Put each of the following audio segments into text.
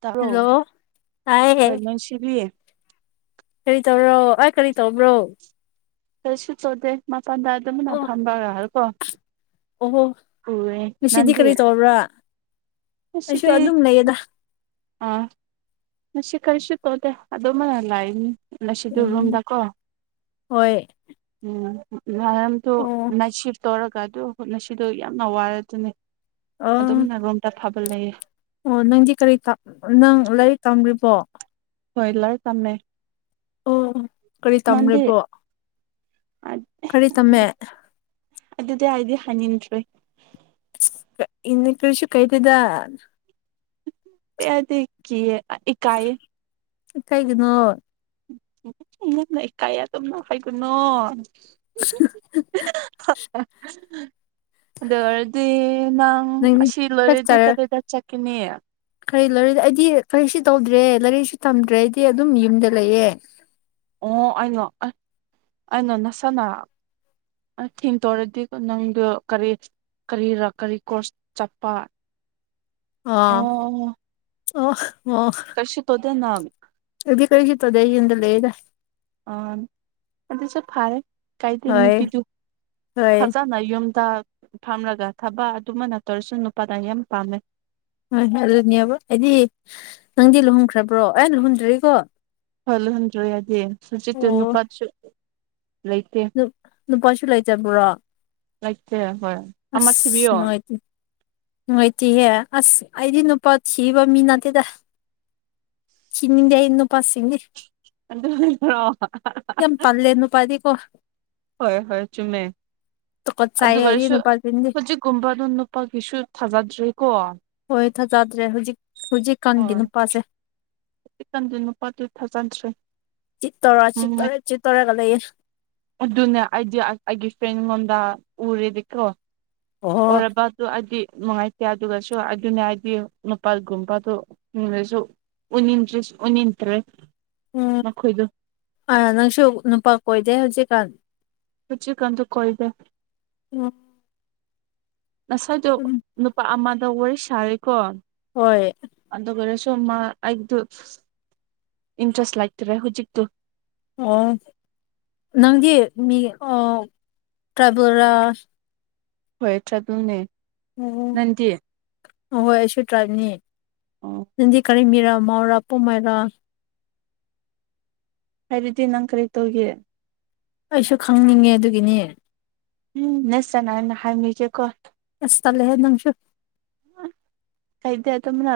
ꯇꯣꯔꯣ hello ꯇꯥꯏꯌꯦ ꯍꯣꯏ ꯅꯨꯡꯁꯤꯕꯤ ꯀꯔꯤ ꯇꯧꯔꯣ ꯑꯩ ꯀꯔꯤ ꯇꯧꯕ꯭ꯔꯣ ꯀꯔꯤꯁꯨ ꯇꯧꯗꯦ ꯃꯄꯥꯟꯗ ꯑꯣ [unintelligible] ꯑꯣꯍꯣ ꯎꯋꯦ ꯉꯁꯤꯗꯤ ꯅꯪꯗꯤ ꯀꯔꯤ ꯇꯧꯕ꯭ꯔꯥ ꯑꯩꯁꯨ ꯉꯁꯤꯗꯤ ꯑꯗꯨꯝ ꯂꯩꯌꯦꯗ ꯑꯥ ꯉꯁꯤ ꯀꯔꯤꯁꯨ ꯇꯧꯗꯦ ꯑꯗꯨꯃꯅ ꯂꯥꯛꯏꯅꯤ ꯉꯁꯤꯗꯨ ꯎꯝ ꯔꯨꯝꯗꯀꯣ ꯍꯣꯏ ꯎꯝ ꯑꯣ [unintelligible] ꯅꯥ ꯁꯤꯐ ꯇꯧꯔꯛꯒ ꯑꯗꯨ ꯈꯨꯠꯅꯁꯤꯗꯣ ꯌꯥꯝꯅ ꯋꯥꯔ ꯑꯗꯨꯅꯤ ꯑꯪ ꯑꯗꯨꯝꯅ ꯔꯣꯝꯗ ꯐꯕ ꯂꯩꯌꯦ ꯑꯣ ꯅꯪꯗꯤ ꯀꯔꯤ ꯇꯞ ꯑꯥ ꯅꯪ ꯂꯥꯏꯔꯤꯛ ꯇꯝꯔꯤꯕꯣ ꯍꯣꯏꯂꯔ ꯇꯝꯃꯦ ꯑꯣ ꯀꯔꯤ ꯃꯗꯤ ꯀꯥꯔꯤ ꯇꯝꯃꯦ ꯑꯗꯨꯗꯤ ꯑꯩꯗꯤ ꯍꯥꯏꯅꯤꯡꯗ꯭ꯔꯤ ꯏꯟꯅ ꯀ꯭ꯔꯤꯁꯨ ꯀꯥꯏꯗꯦꯗꯥ ꯑꯦꯑꯗꯤ ꯀꯤꯌꯦ ꯑꯥ ꯏꯀꯥꯏ ꯏꯀꯥꯏꯒꯅꯣ [unintelligible] ꯏꯀꯥꯌꯦ ꯑꯗꯨꯝꯅ ꯍꯥꯏꯒꯨꯅꯣ [unintelligible] ꯑꯗꯨꯑꯣꯏꯔꯗꯤ ꯅꯪ ꯅꯪꯗꯤ ꯆꯥꯛ ꯑꯁꯤꯂꯣꯢꯔꯥꯗꯤ ꯆꯥꯔ ꯀꯗꯥꯏꯗ ꯆꯠ ꯀꯤꯅꯦ ꯀꯔꯤ ꯂꯩꯔꯤ ꯑꯩꯗꯤ ꯀꯔꯤꯛꯁꯨ ꯇꯧꯗ꯭ꯔꯦ ꯂꯥꯏꯔꯤꯛꯁꯨ ꯇꯝꯗ꯭ꯔꯦꯗꯤ ꯑꯗꯨꯝ ꯌꯨꯝꯗ ꯂꯩꯌꯦ ꯑꯣ ꯑꯩꯅꯣ ꯑꯩ ꯑꯩꯅ ꯅꯁꯅ ꯑ ꯊꯦꯡꯇꯣꯔꯗꯤ ꯅꯪꯗꯣ ꯀꯔꯤ ꯀꯔꯤꯔ ꯀꯔꯤ ꯀꯣꯔꯁ ꯆꯠꯄ ꯑꯥ ꯑꯣ ꯑꯣ ꯉꯁꯤ [unintelligible] [unintelligible] ꯌꯨꯝꯗ ꯂꯩꯗ ꯑꯥ ꯑꯗꯨꯁꯨ ꯐꯩ ꯀꯥꯏꯗꯦ ꯍꯣꯏ ꯅꯨꯄꯤꯗꯨ ꯍꯣꯏ ꯐꯖꯅ ꯌꯨꯝꯗ ꯐꯝꯂꯒ ꯊꯕꯛ ꯑꯗꯨꯃ ꯅ ꯇꯧꯔꯁꯨ ꯅꯨꯄꯥꯅ ꯌꯥꯝ ꯄꯥꯝꯃꯦ ꯍꯣꯏ ꯑꯗꯨꯅꯦꯕ ꯑꯩꯗꯤ ꯅꯪꯗꯤ ꯂꯨꯍꫭꯡꯈ꯭ꯔꯕ꯭ꯔꯣ ꯑꯦ ꯂꯨꯍꯟꯗ꯭ꯔꯤꯌꯦꯀꯣ ꯐꯜꯂꯣ ꯍꯟꯗ꯭ꯔꯣ ꯌꯥꯗꯤ ꯁꯨꯖꯤ ꯇ ꯅꯨꯄꯥꯁꯨ ꯂꯩꯇꯦ ꯅꯨꯞ ꯅꯨꯄꯥꯁꯨ ꯂꯩꯇꯕ꯭ꯔꯣ ꯂꯩꯇꯦ ꯍꯣꯏ ꯑꯃ ꯊꯤꯕꯤꯌꯣ ꯅꯨꯡ ꯉꯥꯏꯇꯍꯦ ꯑꯁ ꯑꯩꯗꯤ ꯅꯨꯄꯥ ꯊꯤꯕ ꯃꯤ ꯅꯠꯇꯦꯗ ꯆꯤꯅꯤꯡꯗꯦ ꯑꯩ ꯅꯨꯄꯥ ꯁꯤꯡꯅꯤ ꯑꯗꯨꯗꯨꯔꯣ ꯇꯜꯂꯦ ꯅꯨꯄꯥꯗꯤꯀꯣ ꯍꯣꯏ ꯍꯣꯏ ꯆꯨꯝꯃꯦ ꯇꯨꯀꯠꯆꯩꯌꯦ ꯑꯩꯗꯤ ꯑꯗꯨꯑꯣꯏꯔꯁꯨ ꯅꯨꯄꯥꯁꯤꯡꯗꯤ ꯍꯧꯖꯤꯛꯀꯨꯝꯕ ꯑꯗꯨ ꯅꯨꯄꯥꯒꯤꯁꯨ ꯊꯥꯖꯗ꯭ꯔꯦꯀꯣ ꯍꯣꯏ ꯊꯥꯖꯗ꯭ꯔꯦ ꯍꯧꯖꯤꯛ ꯍꯧꯖꯤꯛꯀꯥꯟꯒꯤ ꯅꯨꯄꯥꯁꯦ ꯅꯪꯗꯤ ꯅꯨꯄꯥꯗꯨ ꯊꯥꯖꯗ꯭ꯔꯦ ꯆꯤꯠꯇꯣꯔ ꯎꯝ ꯆꯤꯠꯇꯣꯔꯦ ꯆꯤꯠꯇꯣꯔꯦꯒ ꯂꯩꯌꯦ ꯑꯗꯨꯅꯦ ꯑꯩꯗꯤ ꯑꯩꯒꯤ ꯐ꯭ꯔꯦꯟ ꯉꯣꯟꯗ ꯎꯔꯦꯕꯤꯀꯣ ꯑꯣ ꯎꯔꯕ ꯑꯗꯨ ꯑꯩꯗꯤ ꯅꯨꯡꯉꯥꯏꯇꯦ ꯑꯗꯨꯒꯁꯨ ꯑꯗꯨꯅꯦ ꯍꯥꯏꯗꯤ ꯂꯄꯥꯒꯨꯝꯕꯗ ꯑꯣꯏꯔꯁꯨ ꯎꯅꯤꯡꯗ꯭ꯔꯁꯨ ꯎꯅꯤꯡꯇ꯭ꯔꯦ ꯎꯝ ꯑ ꯅꯪꯁꯨ ꯅꯨꯄꯥ ꯀꯣꯏꯗꯦ ꯍꯧꯖꯤꯛꯀꯥꯟ ꯍꯧꯖꯤꯛ ꯀꯥꯟꯗꯣ ꯀꯣꯏꯗꯦ ꯎꯝ ꯉꯁꯥꯏꯗꯣ ꯎꯝ ꯅꯨꯄꯥ ꯑꯃꯗ ꯋꯥꯔꯤ ꯁꯥꯔꯦꯀꯣ ꯍꯣꯏ ꯑꯗꯨꯑꯣꯏꯔꯁꯨ ꯃꯥ ꯑꯩꯕꯗꯨ ꯏꯟꯇ꯭ꯔꯦꯁ ꯂꯩꯇꯔꯦ ꯍꯨꯖꯤꯛꯇꯨ ꯑꯣ ꯅꯪꯗꯤ ꯃꯤ ꯑꯣ ꯇ꯭ꯔꯥꯏꯕꯦꯔꯥ ꯍꯣꯏ ꯇ꯭ꯔꯥꯏꯕꯦꯜ ꯅꯦ ꯑꯣ ꯑꯍꯣꯏ ꯑꯩꯁꯨ ꯇ꯭ꯔꯥꯏꯞꯅꯤ ꯑꯣ ꯅꯪꯗꯤ ꯀꯔꯤ ꯃꯤꯔ ꯃꯥꯥꯎꯔ ꯄꯣꯝꯃꯩꯔ ꯍꯥꯏꯔꯗꯤ ꯅꯪ ꯀꯔꯤ ꯇꯧꯒꯤ ꯑꯩꯁꯨ ꯈꯪꯅꯤꯡꯉꯦ ꯑꯗꯨꯒꯤꯅꯦ ꯎꯝ ꯅꯁ ꯆꯅꯥꯅ ꯍꯪꯉꯤꯖꯦꯀꯣ ꯑꯁ ꯇꯜꯂꯦꯍꯦ ꯅꯪꯁꯨ ꯀꯩꯗ ꯑꯗꯨꯝꯅ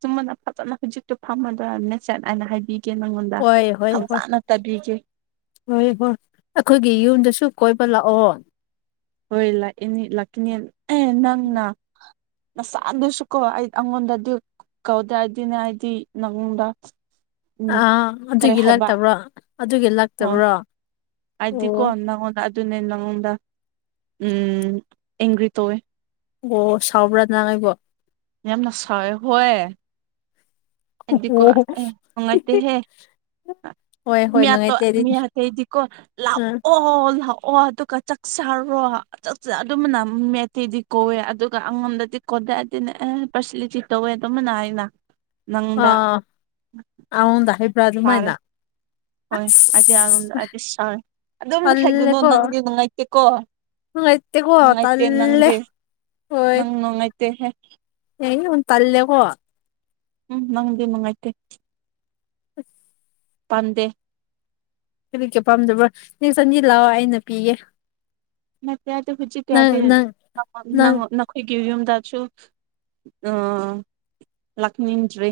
ꯆꯨꯝꯃꯅ ꯐꯖꯅ ꯍꯧꯖꯤꯛꯇꯣ ꯐꯝꯃꯗꯣꯏꯔ ꯅꯆꯠ ꯍꯥꯏꯅ ꯍꯥꯏꯕꯤ ꯀꯦ ꯅꯪꯉꯣꯟꯗ ꯍꯣꯏ ꯍꯣꯏ ꯍꯣꯏ ꯍꯧꯖꯅ ꯇꯥꯕꯤꯒꯦ ꯍꯣꯏ ꯍꯣꯏ ꯑꯩꯈꯣꯏꯒꯤ ꯌꯨꯝꯗꯁꯨ ꯀꯣꯏꯕ ꯂꯥꯛꯑꯣ ꯍꯣꯏ ꯂꯛ ꯏꯅꯤ ꯂꯥꯛꯀꯅꯦꯟ ꯑꯦ ꯅꯪꯅ ꯅꯁꯥꯟꯗꯨꯁꯨꯀꯣ ꯑꯩ ꯑꯉꯣꯟꯗ ꯗꯨ ꯀꯧꯗ‍꯭ꯔꯗꯤꯅꯦ ꯑꯩꯗꯤ ꯅꯪꯉꯣꯟꯗ ꯎꯝ ꯑꯥ ꯀꯔꯤ ꯑꯗꯨꯒꯤ ꯍꯥꯏꯕ ꯂꯛꯇꯕ꯭ꯔꯣ ꯑꯗꯨꯒꯤ ꯂꯥꯛ ꯍꯣꯏ ꯍꯥꯏꯗꯤꯀꯣ ꯅꯪꯉꯣꯟꯗ ꯑꯗꯨꯅꯦ ꯅꯪꯉꯣꯟꯗ ꯎꯝ ꯑꯦꯡꯒ꯭ꯔꯤ ꯇꯧꯋꯦ ꯑꯣ ꯁꯥꯎꯕ꯭ꯔꯥ ꯅꯪ ꯑꯩꯕꯨ ꯌꯥꯝꯅ ꯁꯥꯎꯌꯦ ꯍꯨꯛꯑꯦ ꯑꯩꯗꯤꯀꯣ ꯑꯣ ꯑꯦ ꯅꯨꯡꯉꯥꯏꯇꯦꯍꯦ ꯍꯣꯏ ꯍꯣꯏ ꯃꯤꯌꯥꯄ ꯅꯨꯡꯉꯥꯏꯇꯦ ꯑꯗꯨꯗꯤ ꯃꯤꯌꯥꯇꯦꯗꯤꯀꯣ ꯎꯝ ꯂꯥꯛꯑꯣ ꯑꯣ ꯂꯥꯛꯑꯣ ꯑꯗꯨꯒ ꯆꯥꯛ ꯆꯥꯔꯣ ꯆꯥꯛꯆꯥ ꯑꯗꯨꯃꯅ ꯃꯦꯠꯇꯦꯗꯤ ꯀꯧꯋꯦ ꯑꯗꯨꯒ ꯑꯉꯣꯝꯗꯗꯤ ꯀꯣꯗꯦ ꯑꯗꯤꯅꯦ ꯑꯦ ꯄꯁꯤꯂꯤꯇꯤ ꯇꯧꯋꯦ ꯑꯗꯨꯃꯅ ꯍꯥꯏꯅ ꯅꯪꯗ ꯑꯉꯣꯟꯗ ꯍꯩꯕ꯭ꯔꯥ ꯇꯥꯔꯦ ꯑꯗꯨꯃꯥꯏꯅ ꯍꯣꯏ ꯑꯗꯤꯌꯥ ꯔꯣꯝꯗ ꯑꯁ ꯑꯗꯤ ꯁꯥ ꯑꯗꯨꯝ ꯍꯥꯏꯒꯅꯣ ꯇꯜꯂꯦꯀꯣ ꯅꯪꯗꯤ ꯅꯨꯡꯉꯥꯏꯇꯦꯀꯣ ꯅꯨꯡꯉꯥꯏꯇꯦꯀꯣ ꯅꯨꯡꯉꯥꯏꯇꯦ ꯇꯜꯂꯦ ꯅꯪꯗꯦ ꯅꯪ ꯅꯨꯡꯉꯥꯏꯇꯦ ꯍꯦ ꯑꯦ ꯑꯣꯟ ꯇꯜꯂꯦꯀꯣ ꯎꯝ ꯃꯪꯗꯤ ꯅꯨꯡꯉꯥꯏꯇꯦ ꯄꯥꯟꯗꯦ ꯀꯔꯤꯀꯤ ꯄꯥꯝꯗꯕ꯭ꯔꯣ ꯅ ꯆꯅꯤ ꯂꯥꯛꯑꯣ ꯑꯩꯅ ꯄꯤꯒꯦ ꯅꯪ ꯅꯪ [unintelligible] ꯅꯪ ꯑꯩꯈꯣꯏꯒꯤ ꯌꯨꯝꯗꯁꯨ ꯂꯥꯛꯅꯤꯡꯗ꯭ꯔꯤ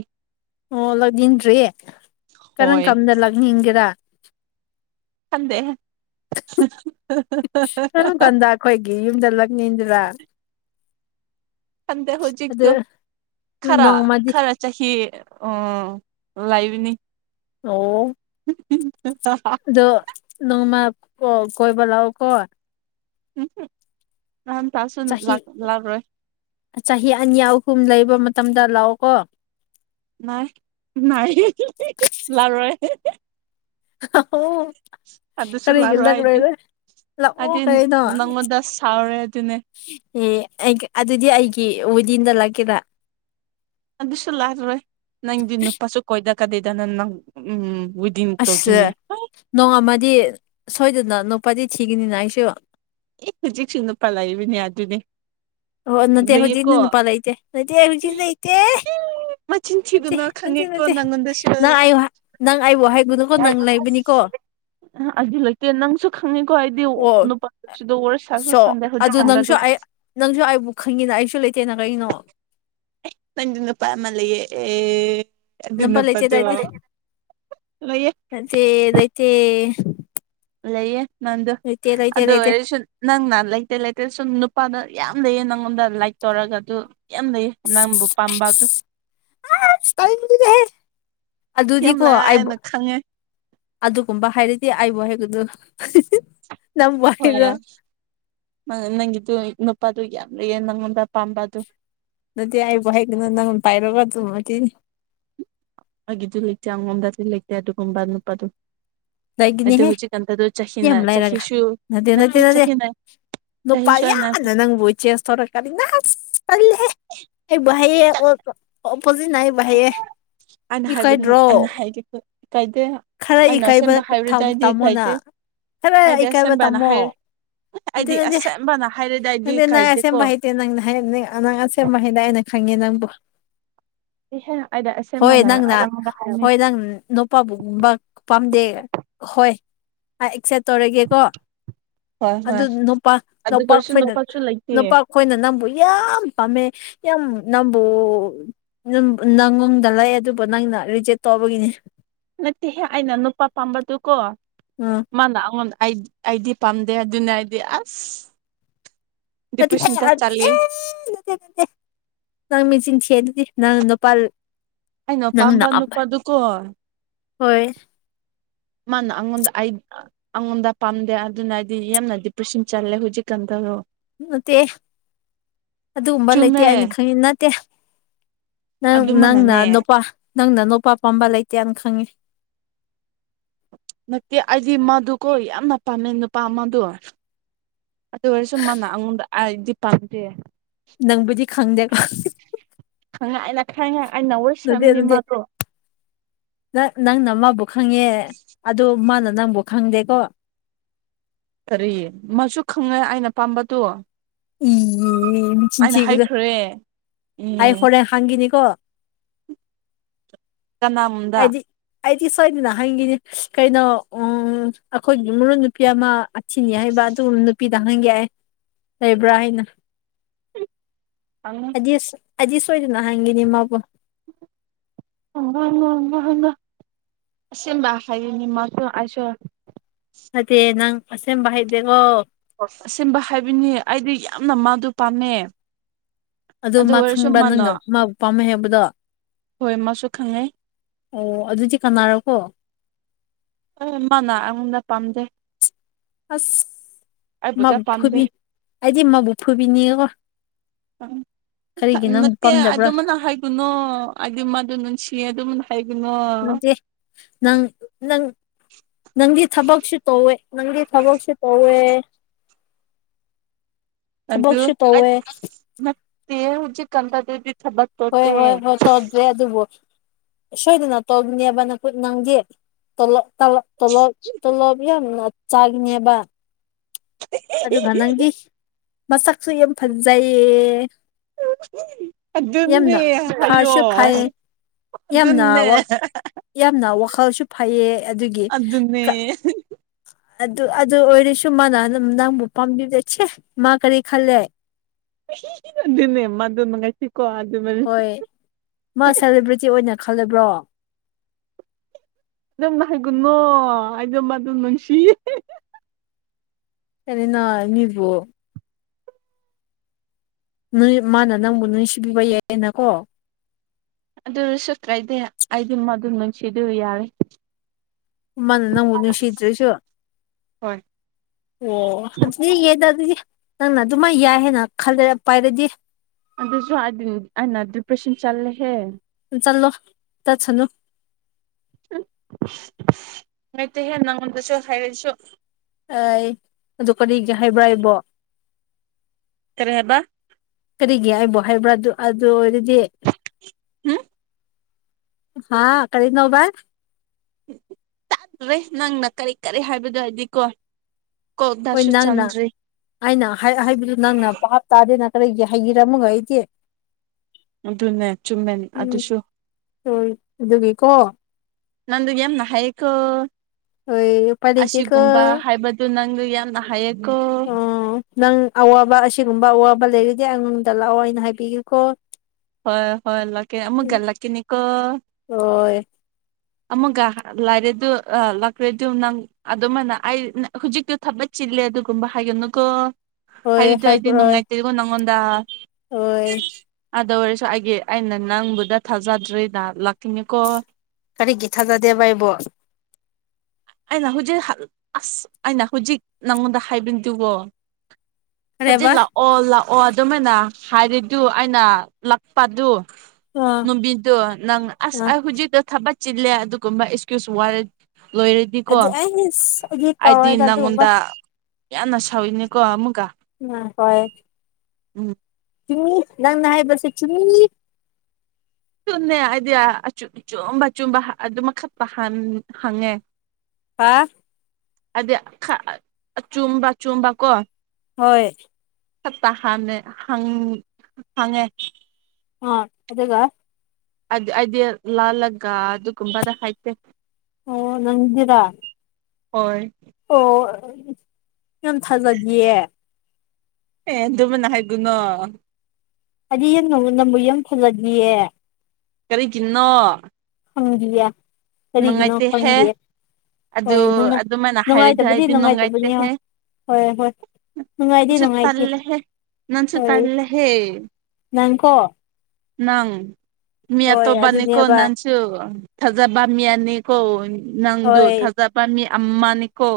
ꯑꯣ ꯂꯥꯛꯅꯤꯡꯗ꯭ꯔꯤ ꯀꯔꯝ ꯍꯣꯏ ꯀꯟꯗ ꯂꯥꯛꯅꯤꯡꯒꯦꯔꯥ ꯈꯠꯇꯦ [unintelligible] ꯀꯔꯝ ꯀꯥꯟꯗ ꯑꯩꯈꯣꯏꯒꯤ ꯌꯨꯝꯗ ꯂꯛꯅꯤꯡꯗꯔꯥ ꯈꯪꯗꯦ ꯍꯧꯖꯤꯛ ꯑꯗꯨ ꯈꯔ ꯅꯣꯡꯃꯗꯤ ꯈꯔ ꯆꯍꯤ ꯎ ꯂꯩꯕꯅꯤ ꯑꯣ [inaudible] ꯑꯗꯣ ꯅꯣꯡꯃ ꯀꯣꯏꯕ ꯂꯥꯛꯑꯣꯀꯣ ꯎꯝ ꯅꯍꯥꯟ ꯇꯥꯁꯨ ꯆꯍꯤ ꯂꯥꯛꯔꯣꯏ ꯆꯍꯤ ꯑꯅꯤ ꯑꯍꯨꯝ ꯂꯩꯕ ꯃꯇꯝꯗ ꯂꯥꯛꯑꯣ ꯀꯣ ꯅꯥꯏ ꯅꯥꯏ ꯂꯥꯔꯣꯏ [unintelligible] ꯑꯗꯨꯁꯨ ꯀꯔꯤꯒꯤ ꯂꯥꯛꯔꯣꯏ ꯑꯩꯗꯤ ꯂꯥꯛꯂꯔꯣꯏ ꯂꯥꯛꯑꯣ ꯑꯩꯗꯤ ꯀꯩꯅꯣ ꯅꯪꯉꯣꯟꯗ ꯁꯥꯎꯔꯦ ꯑꯗꯨꯅꯦ ꯑꯦ ꯑꯩ ꯑꯗꯨꯗꯤ ꯑꯩꯒꯤ ꯋꯦꯗꯤꯡꯗ ꯂꯥꯛꯀꯦꯔ ꯑꯗꯨꯁꯨ ꯂꯥꯛꯔꯣꯏ ꯅꯪꯗꯤ ꯅꯨꯄꯥꯁꯨ ꯀꯣꯏꯗ ꯀꯥꯔꯤꯗ ꯅꯪ ꯅꯪ ꯎꯝ ꯋꯤꯗꯤꯡ ꯑꯁ ꯇꯧꯈꯤꯅꯤ ꯅꯣꯡ ꯑꯃꯗꯤ ꯁꯣꯏꯗꯅ ꯅꯨꯄꯥꯗꯤ ꯊꯤꯒꯅꯤꯅ ꯑꯩꯁꯨ ꯏ ꯍꯧꯖꯤꯛꯁꯨ ꯅꯨꯄꯥ ꯂꯩꯔꯤꯅꯦ ꯑꯗꯨꯅꯦ ꯑꯣ ꯅꯠꯇꯦ ꯍꯧꯖꯤꯛ ꯂꯩꯌꯦꯀꯣ ꯅ ꯅꯨꯄꯥ ꯂꯩꯇꯦ ꯂꯩꯇꯦ ꯍꯧꯖꯤꯛ ꯂꯩꯇꯦ ꯃꯆꯤꯟ ꯅꯠꯇꯦ ꯊꯤꯒꯅꯨ ꯅꯠꯇꯦ ꯈꯪꯉꯦꯀꯣ ꯅꯠꯇꯦ ꯅꯪꯉꯣꯟꯗꯁꯨ ꯅꯪ ꯑꯩ ꯅꯪ ꯑꯩꯕꯨ ꯍꯥꯏꯕꯨꯅꯨꯀꯣ ꯅꯪ ꯂꯩꯕꯅꯤꯀꯣ ꯑꯩꯖꯨ ꯂꯩꯇꯦ ꯅꯪꯁꯨ ꯈꯪꯉꯤꯀꯣ ꯑꯩꯗꯤ ꯑꯣ ꯅꯨꯄꯥꯁꯨꯗ ꯋꯥꯔꯤ ꯁꯥꯁꯨ ꯁꯣ ꯁꯥꯟꯗꯦ ꯑꯗꯨ ꯍꯧꯖꯤꯛꯀꯥꯟꯗ ꯅꯪꯁꯨ ꯑꯗꯨꯝ ꯑꯩ ꯅꯪꯁꯨ ꯑꯩꯕꯨ ꯈꯪꯉꯤꯅ ꯑꯩꯁꯨ ꯂꯩꯇꯦꯅ ꯀꯔꯤꯅꯣ ꯅꯪꯗꯤ ꯅꯨꯄꯥ ꯑꯃ ꯂꯩꯌꯦ ꯑꯦ ꯑꯗꯨ ꯅꯝꯕꯔ ꯂꯩꯇꯦꯗ ꯅꯨꯄꯥꯗꯣ ꯑꯩꯗꯤ ꯂꯩꯌꯦ ꯅꯠꯇꯦ ꯂꯩꯇꯦ ꯂꯩꯌꯦ ꯅꯪꯗꯨ ꯂꯩꯇꯦ ꯂꯩꯇꯦ ꯑꯗꯨ ꯂꯩꯇꯦ ꯑꯣꯏꯔꯁꯨ ꯅꯪꯅ ꯂꯩꯇꯦ ꯂꯩꯇꯦ ꯁꯨꯝ ꯅꯨꯄꯥꯗ ꯌꯥꯝ ꯂꯩꯌꯦ ꯅꯪꯉꯣꯟꯗ ꯂꯥꯏꯛ ꯇꯧꯔꯒ ꯑꯗꯨ ꯌꯥꯝ ꯂꯩꯌꯦ ꯅꯪꯕꯨ ꯄꯥꯝꯕ ꯑꯗꯨ ꯇꯥꯅꯤꯡꯗꯦꯍꯦ ꯌꯥꯝ ꯑꯗꯨꯗꯤꯀꯣ ꯑꯩꯕꯨ ꯂꯥꯏꯅ ꯈꯪꯉꯦ ꯑꯗꯨꯒꯨꯝꯕ ꯍꯥꯏꯔꯗꯤ ꯑꯩꯕꯨ ꯍꯥꯏꯒꯅꯨ ꯅꯪꯕꯨ ꯍꯣꯏ ꯌꯥ ꯍꯥꯏꯔꯣ ꯅꯪꯒꯤꯗꯨ ꯅꯨꯄꯥꯗꯨ ꯌꯥꯝ ꯂꯩꯌꯦ ꯅꯪꯉꯣꯟꯗ ꯄꯥꯝꯕꯗꯨ ꯅꯠꯇꯦ ꯑꯩꯕꯨꯨ ꯍꯥꯏꯒꯅꯨ ꯅꯪꯅ ꯄꯥꯏꯔꯣꯒ ꯑꯗꯨꯃ [unintelligible] ꯂꯩꯇꯦ ꯑꯉꯣꯝꯗꯁꯨ ꯂꯩꯇꯦ ꯑꯗꯨꯒꯨꯝꯕ ꯅꯨꯄꯥꯗꯣ ꯑꯩꯗꯣ ꯂꯩꯒꯅꯤꯍꯦ ꯍꯧꯖꯤꯛ ꯉꯥꯟꯇꯗꯣ ꯆꯍꯤꯅ ꯆꯍꯤꯁꯨ ꯅꯠꯇꯦ ꯆꯍꯤꯅ ꯅꯨꯄꯥ ꯆꯍꯤꯁꯨ ꯑꯩꯅ ꯌꯥꯅ ꯅꯪꯕꯨꯏ [unintelligible] ꯑꯩꯅ ꯍꯥꯏꯕꯗꯤꯑꯩꯅ ꯍꯥꯏꯒꯦ ꯀꯥꯏꯗꯦ ꯈꯔ ꯑꯩꯅ ꯏꯀꯥꯏꯕ ꯑꯁꯦꯡꯕ ꯍꯥꯏꯔꯨꯗ꯭ꯋꯥꯏꯗꯤ ꯇꯝꯃꯣꯅ ꯀꯩꯗꯦ ꯈꯔ ꯍꯥꯏꯗꯤ ꯏꯀꯥꯏꯕ ꯑꯁꯦꯝꯕꯅ ꯇꯝꯃꯣ ꯍꯥꯏꯔꯦ ꯑꯩꯗꯤ ꯑꯁꯦꯝꯕꯅ ꯍꯥꯏꯔꯦꯗꯤ ꯑꯩꯗꯤ ꯀꯥꯏ ꯑꯁꯦꯝꯕ ꯍꯩꯇꯦ ꯅꯪꯅ ꯍꯥꯏ ꯅꯪ ꯑꯁꯦꯝꯕ ꯍꯩꯅ ꯑꯩꯅ ꯈꯪꯉꯦ ꯅꯪꯕꯨ ꯏꯍꯦ ꯑꯩꯗꯤ ꯍꯣꯏ ꯑꯁꯦꯡꯕꯅ ꯅꯪꯅ ꯅꯪꯉꯣꯟꯗ ꯍꯥꯏꯕꯅꯤ ꯍꯣꯏ ꯅꯣ ꯄꯥꯕꯒꯨꯝꯕ ꯄꯥꯝꯗꯦ ꯍꯣꯏ꯫ ꯑꯥ ꯑꯦꯛꯁꯦꯞ ꯇꯧꯔꯒꯦꯀꯣ ꯍꯣꯏ ꯑꯗꯨ ꯍꯣꯏ ꯅꯨꯄꯥ ꯑꯗꯨ ꯅꯨꯄꯥꯛ ꯑꯣꯏꯔꯁꯨ ꯈꯣꯏꯅ ꯅꯨꯄꯥꯁꯨ ꯂꯩꯇꯦ ꯅꯨꯄꯥꯛ ꯈꯣꯏꯅ ꯅꯪꯕꯨ ꯌꯥꯝ ꯄꯥꯝꯃꯦ ꯌꯥꯝ ꯅꯪꯕꯨ ꯑꯗꯨꯝ ꯅꯪꯉꯣꯡꯗ ꯂꯩ ꯑꯗꯨꯕꯨ ꯅꯪꯅ ꯔꯤꯖꯦꯛ ꯇꯧꯕꯒꯤꯅꯤ꯫ ꯅꯠꯇꯦꯍꯦ ꯑꯩꯅ ꯅꯨꯄꯥ ꯄꯥꯝꯕꯗꯨꯀꯣ꯫ ꯑ꯫ ꯃꯥꯅ ꯑꯩꯉꯣꯟ ꯑꯩ ꯑꯩꯗꯤ ꯄꯥꯝꯗꯦ ꯑꯗꯨꯅ ꯑꯩꯗꯤ ꯑꯁ꯫ ꯅꯠꯇꯦ ꯑꯥ ꯗꯤꯄ꯭ꯔꯦꯁꯟꯗ ꯆꯠꯂꯦ ꯑꯦ ꯅꯠꯇꯦ ꯅꯠꯇꯦ ꯅꯪ ꯃꯆꯤꯟ ꯊꯤꯌꯦ ꯑꯗꯨꯗꯤ ꯅꯪ ꯅꯣꯄꯥ ꯑꯩꯅ ꯅꯪꯅ ꯄꯥꯝꯕ [unintelligible] ꯅꯨꯄꯥꯗꯨꯀꯣ ꯍꯣꯏ꯫ ꯃꯥꯅ ꯑꯉꯣꯟꯗ ꯑꯩ ꯑꯩꯉꯣꯟꯗ ꯄꯥꯝꯗꯦ ꯑꯗꯨꯅ ꯑꯩꯗꯤ ꯌꯥꯝꯅ ꯗꯤꯄ꯭ꯔꯦꯁꯤꯡ ꯆꯠꯂꯦ ꯍꯧꯖꯤꯛꯀꯥꯟꯗꯣ꯫ ꯅꯠꯇꯦ ꯑꯗꯨꯒꯨꯝꯕ ꯂꯩꯇꯦ ꯆꯨꯝꯃꯦ ꯑꯩꯅ ꯈꯪꯉꯤ ꯅꯠꯇꯦ꯫ ꯅꯪ ꯅꯪꯅ ꯑꯗꯨꯃꯅꯅꯦ ꯅꯨꯄꯥ ꯅꯪꯅ ꯅꯨꯄꯥ ꯄꯥꯝꯕ ꯂꯩꯇꯦ ꯑꯪ ꯈꯪꯉꯦ꯫ ꯅꯠꯇꯦ ꯑꯩꯗꯤ ꯃꯥꯗꯨꯀꯣ ꯌꯥꯝꯅ ꯄꯥꯝꯃꯦ ꯅꯨꯄꯥ ꯑꯃꯗꯣ꯫ ꯑꯗꯨ ꯑꯣꯏꯔꯁꯨ ꯃꯥꯅ ꯑꯉꯣꯟꯗ ꯑꯩꯗꯤ ꯄꯥꯝꯗꯦ꯫ ꯅꯪꯕꯨꯗꯤ ꯈꯪꯗꯦ꯫ [unintelligible] ꯑꯩꯅ ꯈꯪꯉꯦ ꯑꯩꯅ [unintelligible] ꯁꯦꯝꯅꯤ ꯃꯥꯗꯣ꯫ ꯅ-ꯅꯪꯅ ꯃꯥꯕꯨ ꯈꯪꯉꯦ ꯑꯗꯨ ꯃꯥꯅ ꯅꯪꯕꯨ ꯈꯪꯗꯦꯀꯣ꯫ ꯀꯔꯤ ꯃꯥꯁꯨ ꯈꯪꯉꯦ ꯑꯩꯅ ꯄꯥꯝꯕꯗꯨ꯫ ꯏ ꯃꯆꯤꯟ ꯊꯤꯒꯗ ꯍꯥꯏꯈ꯭ꯔꯦ ꯑꯩ ꯎꯝ ꯍꯣꯔꯦꯟ ꯍꯪꯈꯤꯅꯤꯀꯣ꯫ ꯀꯅꯥ ꯑꯩꯗꯤ ꯑꯩꯗꯤ ꯁꯣꯏꯗꯅ ꯍꯪꯒꯤꯅꯤ ꯀꯩꯅꯣ ꯎ ꯑꯩꯈꯣꯏꯒꯤ ꯃꯔꯣꯟ ꯅꯨꯄꯤ ꯑꯃ ꯑꯊꯤ ꯍꯥꯏꯕ ꯑꯗꯨ ꯅꯨꯄꯤꯗ ꯍꯪꯒꯦ ꯂꯩꯕ꯭ꯔꯥ ꯍꯥꯏꯅ꯫ ꯍꯪꯉꯨ꯫ ꯑꯩꯗꯤꯁ ꯑꯩꯗꯤ ꯁꯣꯏꯗꯅ ꯍꯪꯒꯤꯅꯤ ꯃꯥꯕꯨ꯫ [unintelligible] ꯑꯁꯦꯝꯕ ꯍꯥꯏꯒꯅꯤ ꯃꯥꯁꯨ ꯑꯩꯁꯨ꯫ ꯅꯠꯇꯦ ꯅꯪ ꯑꯁꯦꯝꯕ ꯍꯥꯏꯗꯦꯀꯣ꯫ ꯑꯁꯦꯝꯕ ꯍꯥꯏꯕꯅꯤ ꯑꯩꯗꯤ ꯌꯥꯝꯅ ꯃꯥꯗꯨ ꯄꯥꯝꯃꯦ꯫ ꯑꯗꯨ ꯃꯥ ꯑꯣꯏꯔꯁꯨ ꯈꯪꯕ꯭ꯔꯥ ꯃꯥꯅ ꯅꯪꯅ ꯃꯥꯕꯨ ꯄꯥꯝꯃꯦ ꯍꯥꯏꯕꯗꯣ꯫ ꯍꯣꯏ ꯃꯥꯁꯨ ꯈꯪꯉꯦ꯫ ꯑꯣ ꯑꯗꯨꯗꯤ ꯀꯅꯥꯔꯀꯣ꯫ ꯑꯣ ꯃꯥꯅꯥ ꯑꯩꯉꯣꯟꯗ ꯄꯥꯝꯗꯦ꯫ ꯑꯁ ꯑꯩꯕꯨꯗ ꯃꯥꯕꯨ ꯄꯥꯝꯗꯦ ꯐꯨꯕꯤ ꯑꯩꯗꯤ ꯃꯥꯕꯨ ꯐꯕꯤꯅꯤꯉꯦꯀꯣ꯫ [unintelligible] ꯍ ꯅꯠꯇꯦ ꯄꯥꯝꯗꯕ꯭ꯔꯥ ꯑꯗꯨꯃꯥꯏꯅ ꯍꯥꯏꯒꯅꯣ ꯑꯩꯗꯤ ꯃꯗꯨ ꯅꯨꯡꯁꯤꯌꯦ ꯑꯗꯨꯃꯥꯏꯅ ꯍꯥꯏꯒꯅꯣ꯫ ꯅꯠꯇꯦ ꯅꯪ ꯅꯪ ꯅꯪꯗꯤ ꯊꯕꯛꯁꯨ ꯇꯧꯋꯦ ꯅꯪꯗꯤ ꯊꯕꯛꯁꯨ ꯇꯧꯋꯦ꯫ ꯑꯗꯨ ꯊꯕꯛꯁꯨ ꯑꯠ ꯇꯧꯋꯦ ꯅꯠꯇꯦ ꯍꯨꯖꯤꯀꯥꯟꯗ [unintelligible] ꯍꯣꯏ ꯍꯣꯏ ꯍꯣꯏ ꯇꯧꯗ꯭ꯔꯦ ꯑꯗꯨꯕꯨ ꯁꯣꯏꯗꯅ ꯇꯧꯒꯅꯦꯕ ꯅꯀꯨꯠ ꯅꯪꯗꯤ꯫ ꯇꯣꯂꯣ ꯇꯂꯣ ꯇꯣꯂꯣ ꯇꯣꯂꯣꯕ ꯌꯥꯝ ꯆꯥꯒꯅꯦꯕ꯫ ꯑꯗꯨꯒ ꯅꯪꯗꯤ ꯃꯁꯛꯁꯨ ꯌꯥꯝ ꯐꯖꯩꯌꯦ꯫ ꯌꯥꯝꯅ ꯐꯁꯨ ꯐꯩꯌꯦ [unintelligible] ꯌꯥꯝꯅ ꯋꯥ ꯑꯗꯨꯅꯦ ꯌꯥꯝꯅ ꯋꯥꯈꯜꯁꯨ ꯐꯩꯌꯦ ꯑꯗꯨꯒꯤ ꯑꯗꯨꯅꯦ ꯑꯗꯨ ꯑꯗꯨ ꯑꯣꯏꯔꯁꯨ ꯃꯥꯅ ꯅꯪꯕꯨ ꯄꯥꯝꯕꯤꯗ‌ꯦ ꯁꯦ ꯃꯥ ꯀꯔꯤ ꯈꯜꯂꯦ ꯅꯦ [unintelligible] ꯃꯗꯨ ꯃꯪꯒꯥꯏꯁꯤ [unintelligible] ꯀꯣ ꯑꯗꯨ ꯍꯣꯏ ꯃꯥ ꯁꯦꯂꯦꯕ꯭ꯔꯤꯇꯤ ꯑꯣꯏꯅ ꯈꯜꯂꯕ꯭ꯔꯣ ꯑꯗꯨꯝꯅꯥ ꯍꯥꯏꯒꯥꯅꯣ ꯑꯩꯗꯣ ꯃꯗꯨ ꯅꯨꯡꯁꯤ ꯁꯔꯤꯅ [unintelligible] ꯑꯅꯤꯕꯨ ꯅꯣꯏ ꯃꯥꯅ ꯅꯪꯕꯨ ꯅꯨꯡꯁꯤꯕꯤꯕ ꯌꯥꯏꯌꯦꯅꯀꯣ ꯑꯗꯨ ꯑꫭꯏꯔꯁꯨ ꯀꯥꯏꯗꯦ ꯑꯩꯗꯤ ꯃꯗꯨ ꯅꯨꯡꯁꯤꯗꯨ ꯌꯥꯔꯦ ꯃꯅꯥ ꯅꯪꯕꯨ ꯅꯨꯡꯁꯤꯗ꯭ꯔꯥꯁꯨ ꯍꯣꯏ ꯑꯣ ꯑꯗꯨꯗꯤ ꯌꯦꯗ [unintelligible] ꯑꯗꯨꯗꯤ ꯅꯪꯅ ꯑꯗꯨꯃꯥꯏꯅꯥ ꯌꯥꯏ ꯍꯥꯏꯅ ꯈꯜꯂ ꯄꯥꯏꯔꯗꯤ ꯑꯗꯨꯁꯨ ꯍꯥꯏꯗꯤ ꯑꯩꯅ ꯗꯤꯄ꯭ꯔꯦꯁꯟ ꯆꯜꯂꯦꯍꯦ ꯆꯜꯂꯣ ꯆꯠꯁꯅꯨ ꯎꯝ ꯅꯨꯉꯥꯏꯇ‌ꯦꯍ‌ꯦ ꯅꯪꯉꯣꯟꯗꯁꯨ ꯍꯥꯏꯔꯁꯨ ꯑꯥꯏ ꯑꯗꯨ ꯀꯔꯤꯒꯤ ꯍꯥꯏꯕ꯭ꯔꯥ ꯑꯩꯕꫭ ꯀꯔꯤ ꯍꯥꯏꯕ ꯀꯔꯤꯒꯤ ꯑꯩꯕꯨ ꯍꯥꯏꯕ꯭ꯔꯥ ꯑꯗꯨ ꯑꯗꯨ ꯑꯣꯏꯔꯗꯤ ꯎꯝ ꯍꯥ ꯀꯔꯤꯅꯣꯕ [unintelligible] ꯅꯪꯅꯥ ꯀꯔꯤ ꯀꯔꯤ ꯍꯥꯏꯕꯗꯨ ꯍꯥꯏꯗꯤꯀꯣ ꯍꯣꯏ ꯅꯪꯅ ꯑꯩꯅ ꯍꯥꯏꯕꯗꯨ ꯅꯪꯅ ꯚꯥꯞ ꯇꯥꯗꯦꯅ ꯀꯔꯤꯒꯤ ꯍꯥꯏꯕꯤꯔꯝꯃꯒ ꯑꯩꯗꯤ ꯑꯗꯨꯅꯦ ꯆꯨꯝꯃꯦꯟ ꯎꯝ ꯑꯗꯨꯁꯨ ꯍꯣꯏ ꯑꯗꯨꯒꯤꯀꯣ ꯅꯪꯗꯨ ꯌꯥꯝꯅ ꯍꯥꯏꯌꯦꯀꫭ ꯍꯣꯏ ꯎꯄꯥꯏ ꯂꯩꯇꯦꯀꯣ ꯑꯁꯤꯒꯨꯝꯕ ꯍꯥꯏꯕ ꯇꯨ ꯅꯪꯗꯨ ꯌꯥꯝꯅ ꯍꯥꯏꯌꯦꯀꯣ ꯑꯣ ꯅꯪ ꯑꯋꯥꯕ ꯑꯁꯤꯒꯨꯝꯕ ꯑꯋꯥꯕ ꯂꯩꯔꯗꯤ ꯑꯩꯉꯣꯟꯗ ꯂꯥꯛꯑꯣ ꯑꯩꯅ ꯍꯥꯏꯕꯤꯒ‌ꯦꯀꯣ ꯍꯣꯏ ꯍꯣꯏ ꯂꯥꯛꯀꯦ ꯑꯃꯨꯛꯀ ꯂꯥꯛꯀ‌‌ꯦꯅꯤꯀꯣ ꯍꯣꯏ ꯑꯃꯨꯛꯒꯥ ꯂꯥꯏꯔꯦ ꯑꯗꯨ ꯑꯥ ꯂꯥꯛꯈ꯭ꯔꯦ ꯑꯗꯨ ꯅꯪ ꯑꯗꯨꯃꯥꯏꯅ ꯑꯩ ꯍꯧꯖꯤꯛꯇꯨ ꯊꯕꯛ ꯆꯤꯜꯂꯦ ꯑꯗꯨꯒꯨꯝꯕ ꯍꯥꯏꯒꯅꯨꯀꯣ ꯍꯣꯏ ꯍꯥꯏꯔꯗꯤ ꯑꯩꯗꯤ ꯍꯥꯏꯔꯛꯔꯣꯏ ꯅꯨꯡꯉꯥꯏꯇ꯭ꯔꯤꯀꫭ ꯅꯪꯉꯣꯟꯗ ꯍꯣꯏ ꯑꯗꯨ ꯑꯣꯏꯔꯁꯨ ꯑꯩꯒꯤ ꯑꯩꯅ ꯅꯪꯕꯨꯗ ꯊꯥꯖꯗ꯭ꯔꯤꯗꯥ ꯂꯥꯛꯀꯅꯤꯀꯣ ꯀꯔꯤꯒꯤ ꯊꯥꯖꯗꯦꯕꯥ ꯑꯩꯕꯨ ꯑꯩꯅ ꯍꯧꯖꯤꯛ ꯑꯁ ꯑꯩꯅ ꯍꯧꯖꯤꯛ ꯅꯪꯉꯣꯟꯗ ꯍꯥꯏꯕꯗꯨꯀꫭ ꯀꯔꯦꯕ ꯍꯧꯖꯤꯛ ꯂꯥꯛ ꯑꯣ ꯂꯥꯛꯑꯣ ꯑꯗꯨꯃꯥꯏꯅ ꯍꯥꯏꯔꯤꯗꯨ ꯑꯩꯅ ꯂꯥꯛꯄꯗꯨ ꯑꯥ ꯅꯨꯡꯕꯤꯗꯨ ꯅꯪ ꯑꯁ ꯑꯥ ꯑꯩ ꯍꯨꯖꯤꯛꯗ ꯊꯕꯛ ꯆꯤꯜꯂꯦ ꯑꯗꯨꯒꯨꯝꯕ ꯑꯦꯛꯁꯀ꯭ꯌꯨꯁ ꯋꯥꯔ ꯂꯣꯏꯔꯦ ꯗꯤꯀꯣ ꯑꯗꯨ ꯑꯩ ꯑꯩꯗꯤ ꯑꯩꯗꯤ ꯇꯧꯔꯣꯏꯗ ꯑꯗꯨꯒꯨꯝꯕ ꯅꯪꯉꯣꯟꯗ ꯌꯥꯝꯅ ꯁꯧꯏꯅꯦꯀꯣ ꯑꯃꯨꯛꯀꯥ ꯎꯝ ꯍꯣꯏ ꯎꯝ ꯆꯨꯝꯃꯤ ꯅꯪꯅ ꯍꯥꯏꯕꯁꯦ ꯆꯨꯝꯃꯤ ꯑꯗꯨꯅꯦ ꯑꯩꯗꯤ ꯑꯆꯨꯝꯕ ꯑꯆꯨꯝꯕ ꯑꯗꯨꯃ ꯈꯠꯇꯥ ꯍꯪꯉꯦ ꯍꯥꯥ ꯍꯥꯏꯗꯤ ꯑꯆꯨꯝꯕ ꯆꯨꯝꯕ ꯀꯣ ꯍꯣꯏ ꯆꯞꯇꯥ ꯍꯥꯟꯃꯦ ꯍꯪꯉꯦ ꯑ ꯑꯗꯨꯒ ꯍꯥꯏꯗꯤ ꯑꯩꯗꯤ ꯂꯥꯜꯂꯒ ꯑꯗꯨꯒꯨꯝꯕꯗ ꯍꯥꯏꯇꯦ ꯑꯣ ꯅꯪꯒꯤꯔꯥ ꯍꯣꯏ ꯑꯣ ꯌꯥꯝ ꯊꯥꯖꯗꯤꯌꯦ꯫ ꯑꯦ ꯑꯗꯨꯃꯅ ꯍꯥꯏꯒꯨꯅꯣ꯫ [unintelligible] ꯀꯔꯤꯒꯤꯅꯣ? ꯈꯪꯗꯤꯌꯦ ꯀꯔꯤꯒꯤꯅꯣ ꯅꯨꯡꯉꯥꯏꯇꯦꯍꯦ ꯈꯪꯗꯤ ꯑꯗꯨ ꯍꯣꯏ ꯅꯨꯉꯥꯏ ꯑꯗꯨꯃꯥꯏꯅ ꯍꯥꯏꯔꯗꯤ ꯅꯨꯡꯉꯥꯏꯇꯕꯗꯤ ꯑꯩꯗꯤ ꯅꯨꯡꯉꯥꯏꯇꯕꯅꯤ ꯅꯨꯡꯉꯥꯏꯇꯦꯍꯦ ꯍꯣꯏ꯫ ꯍꯣꯏ ꯍꯣꯏ ꯅꯨꯡꯉꯥꯏꯗꯤ ꯅꯪꯁꯨ ꯅꯨꯡꯉꯥꯏꯇꯦ ꯇꯜꯂꯦꯍꯦ ꯅꯪꯁꯨ ꯍꯣꯏ꯫ ꯇꯜꯂꯦꯍꯦ ꯅꯪꯀꯣ ꯅꯪ ꯃꯤ ꯍꯣꯏ ꯑꯠꯇꯣꯕꯅꯤ ꯀꯣ ꯑꯗꯨꯅꯦꯕ ꯅꯟꯁ ꯊꯥꯖꯕꯃꯤ ꯑꯅꯤꯀꯣ ꯅꯪꯗꯣ ꯍꯣꯏ ꯊꯥꯖꯕꯃꯤ ꯑꯃꯅꯤꯀꯣ꯫